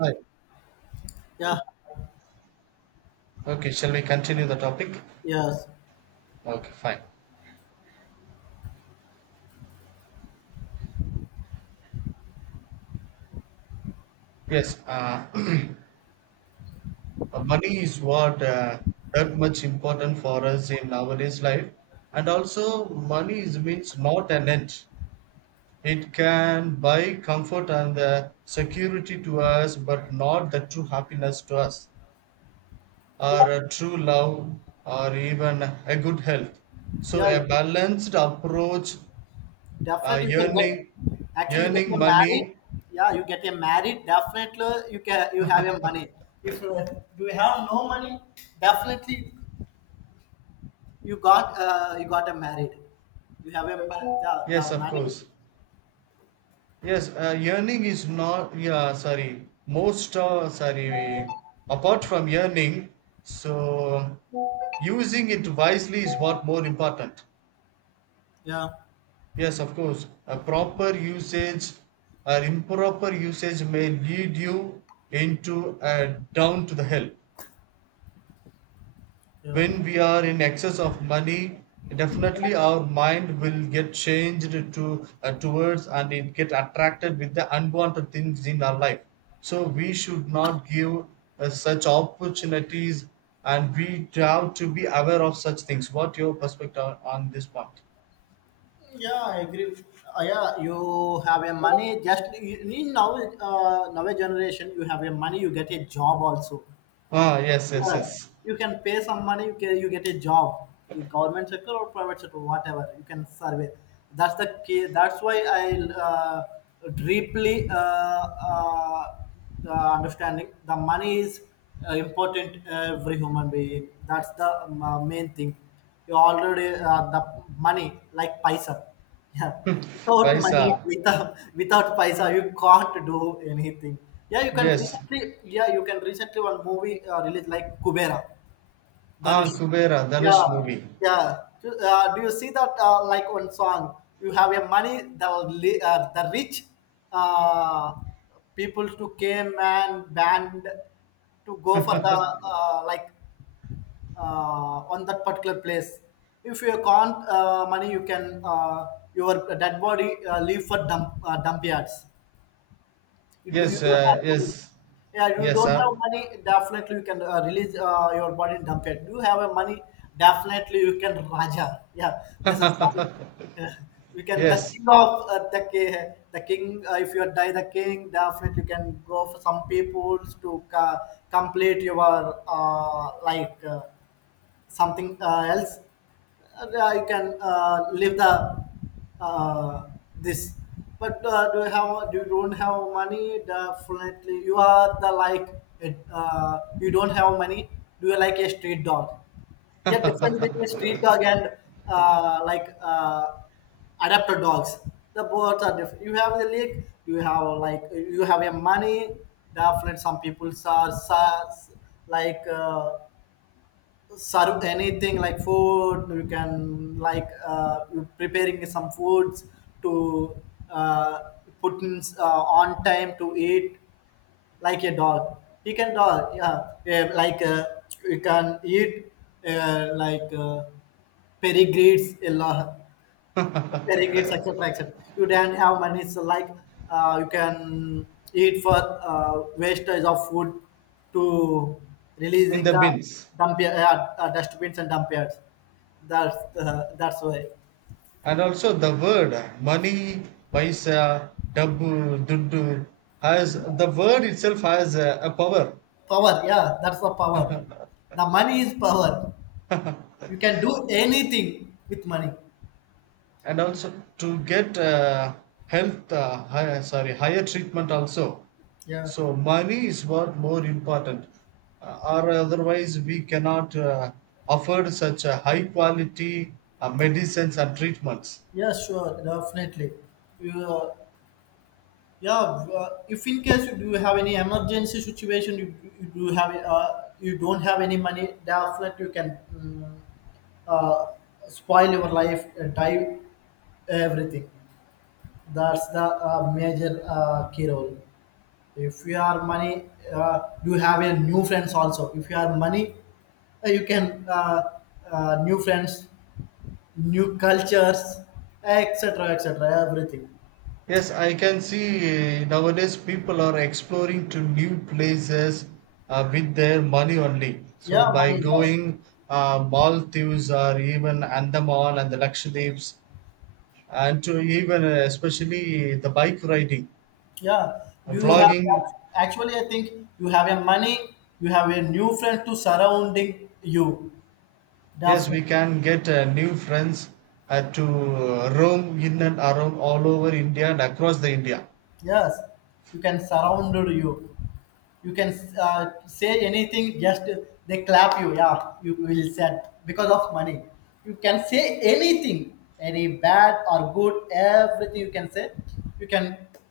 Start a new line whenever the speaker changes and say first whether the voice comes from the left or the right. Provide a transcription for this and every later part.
right: Hi.
left: Yeah,
right: Okay, shall we continue the topic?
left: yes,
right: Okay, fine. Yes, money is what that much important for us in nowadays life, and also money is means not an end. It can buy comfort and security to us, but not the true happiness to us, or a true love, or even a good health. So
left: yeah,
right: a balanced approach, uh,
left: definitely you can
right: earning,
left: get. Actually, you get
right: earning
left: a married.
right: money.
left: Yeah, you get a married. Definitely, you have your money. If you have no money, definitely you got a married. You have a ma- the,
right: Yes,
left: the
right: of
left: money.
right: course. Yes, yearning is not, yeah, sorry, most, sorry, apart from yearning, so using it wisely is what more important.
left: Yeah,
right: Yes, of course, a proper usage or improper usage may lead you into a down to the hell.
left: yeah,
right: When we are in excess of money, definitely our mind will get changed to, towards, and it get attracted with the unwanted things in our life, so we should not give such opportunities, and we have to be aware of such things. What your perspective on this point?
left: yeah. I agree. Yeah, you have a money. Just you need now generation. You have a money. You get a job also.
right: Ah, yes, yes,
left: Yes,
right: yes.
left: you can pay some money. You get a job, in government sector or private sector, whatever. You can survey. That's the key. That's why I deeply the understanding the money is important every human being. That's the main thing. You already the money like paisa. Yeah, without
right: Paisa.
left: money, without paisa you can't do anything. yeah you can
right: Yes.
left: recently yeah you can recently one movie release like Kubera
right: Ah,
left: Dhanush.
right: kubera dhanush
left: Yeah,
right: movie.
left: yeah. Do you see that like one song you have your money, the the rich uh, people to came and band to go for the like on that particular place. If you can't money, you can your dead body leave for dump yards. You
right: Yes,
left: don't have money.
right: yes.
left: Yeah, you
right: Yes,
left: don't
right: sir.
left: have money, definitely you can release your body in dump yard. You have a money, definitely you can raja. Yeah, this is something. Yeah. We can the
right: Yes.
left: king of uh, the ki- the king. If you die the king, definitely you can go for some peoples to complete your like something else. You can leave the uh, this. But do you don't have money, definitely you are the like it, you don't have money. Do you like a street dog? Yeah, difference between street dog and like adapter dogs. The both are different. You have the league, you have like, you have a money, definitely some people are like serve anything like food, you can like you preparing some foods to uh, put in on time to eat like a dog. You can dog, yeah, yeah, like you can eat like pedigrees a lot sharing, it's such a fraction. You don't have money, it's like you can eat for wastage of food to
right: In
left: releasing
right: the
left: the
right: bins.
left: dump dustbins and dump yards. That's why.
right: And also the word money, paisa, dabbu, duddu, has the word itself has a power.
left: Power, yeah, that's the power. The money is power, you can do anything with money.
right: And also to get sorry, higher treatment also.
left: Yeah,
right: So money is what more important, or otherwise we cannot afford such a high quality medicines and treatments.
left: yeah, sure, definitely you yeah, if in case you do have any emergency situation, you don't have any money, definitely you can uh, spoil your life, die, everything. That's the major key role. If you are money, you have a new friends also. If you are money, you can new friends, new cultures, etc., etc., everything.
right: Yes, I can see nowadays people are exploring to new places with their money only. So
left: Yeah,
right: by
left: money. Yes.
right: going Maldives, or even Andaman and the Lakshadweeps, and to even especially the bike riding,
left: Yeah, do you have
right: vlogging.
left: actually? I think you have a money, you have a new friend to surrounding you.
right: Yes, we
left: Definitely,
right: can get new friends to roam in and around all over India and across the India.
left: yes, you can surround you. You can say anything, just they clap you. Yeah, you will said because of money, you can say anything, any bad or good, everything you can say, you can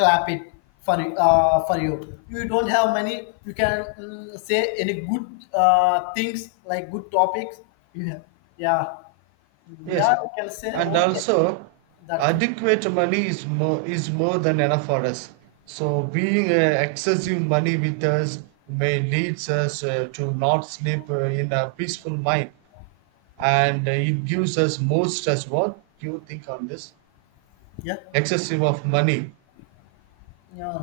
left: clap it for you. You don't have money, you can say any good things like good topics you have. Yeah,
right: Yes,
left: yeah, you can say
right: and
left: okay.
right: also
left: That's it.
right: adequate money is more than enough for us. So being excessive money with us may leads us to not sleep in a peaceful mind, and it gives us more stress. What do you think on this?
left: Yeah.
right: Excessive of money.
left: Yeah,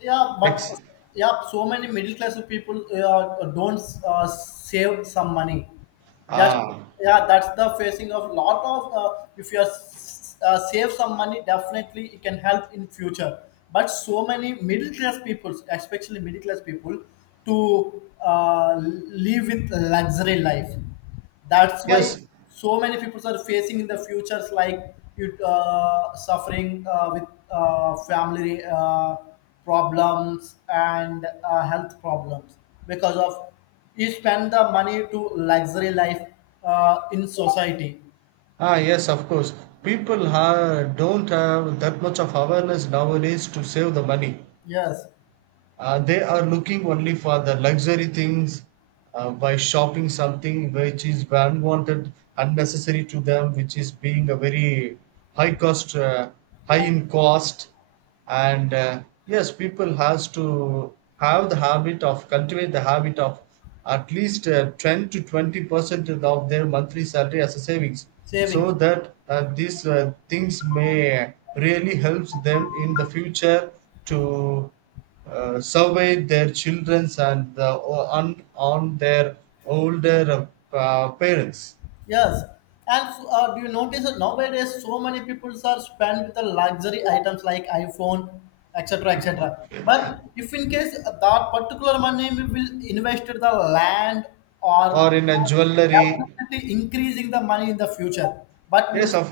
left: yeah, but
right: Ex-
left: yeah, so many middle class people don't save some money. Just
right: ah,
left: yeah, that's the facing of lot of. If you are, save some money, definitely it can help in future. But so many middle class people, especially middle class people, to live with luxury life, that's why
right: yes.
left: so many people are facing in the futures, like you suffering with family problems and health problems, because of you spend the money to luxury life in society.
right: Ah, yes, of course. People ha don't have that much of awareness nowadays to save the money.
left: Yes,
right: They are looking only for the luxury things by shopping something which is unwanted, unnecessary to them, which is being a very high cost, high in cost. And yes, people has to have the habit of cultivate the habit of at least 10 to 20% of their monthly salary as a savings, so
left: savings.
right: that these things may really helps them in the future to surveyed their children, on their older parents,
left: Yes, and do you notice that nowadays so many people are spend with the luxury items like iPhone, etc., etc.? But if in case that particular money we will invest in the land
right: or
left: or
right: in a jewelry.
left: definitely increasing the money in the future, but will,
right: Yes of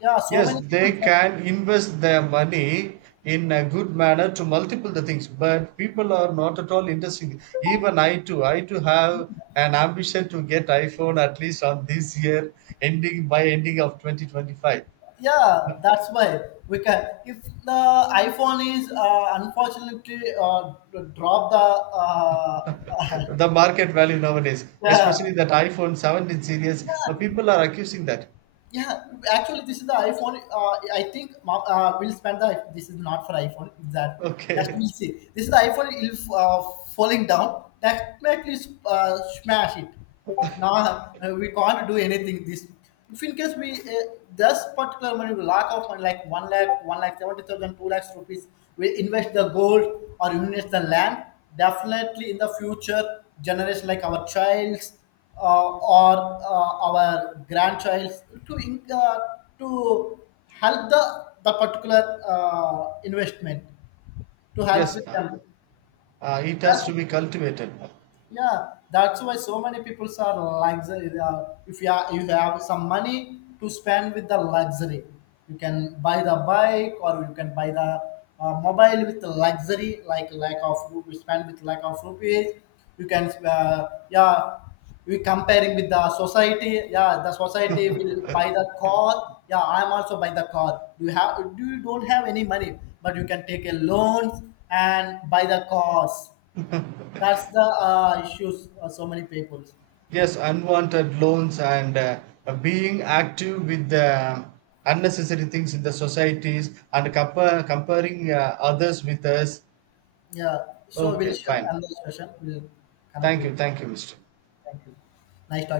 left: yeah, so
right: yes,
left: many people.
right: they can invest their money in a good manner to multiple the things, but people are not at all interested. Even I too have an ambition to get iphone, at least on this year ending, by ending of 2025.
left: Yeah, that's why we can. If the iPhone is unfortunately drop the uh,
right: The market value nowadays,
left: yeah.
right: especially that iphone 17 series,
left: Yeah.
right: people are accusing that.
left: Yeah. actually, this is the iPhone. I think we'll spend the. This is not for iPhone. It's that, just
right: Okay.
left: we'll see. This is the iPhone. If falling down, definitely smash it. Now we can't do anything. This, if in case we this particular money we lack of money like 1 lakh, 1 lakh 70,000, 2 lakhs rupees. We invest the gold or invest the land. Definitely in the future generation like our childs or our grandchild to to help the particular investment to help
right: Yes.
left: with them.
right: It has
left: That's,
right: to be cultivated.
left: yeah, that's why so many people are luxury if you have some money to spend with the luxury. You can buy the bike or you can buy the mobile with the luxury, like lack of you spend with lack of rupees, you can yeah. We comparing with the society, yeah, the society will buy the car, yeah, I'm also buy the car. You don't have any money, but you can take a loans and buy the cars. That's the issues for so many people.
right: Yes, unwanted loans, and being active with the unnecessary things in the societies, and comparing others with us.
left: Yeah. So we'll
right: Okay,
left: share
right: fine.
left: another session. We'll connect
right: Thank
left: with.
right: you. Thank you, Mr.
left: Thank you. Nice talking.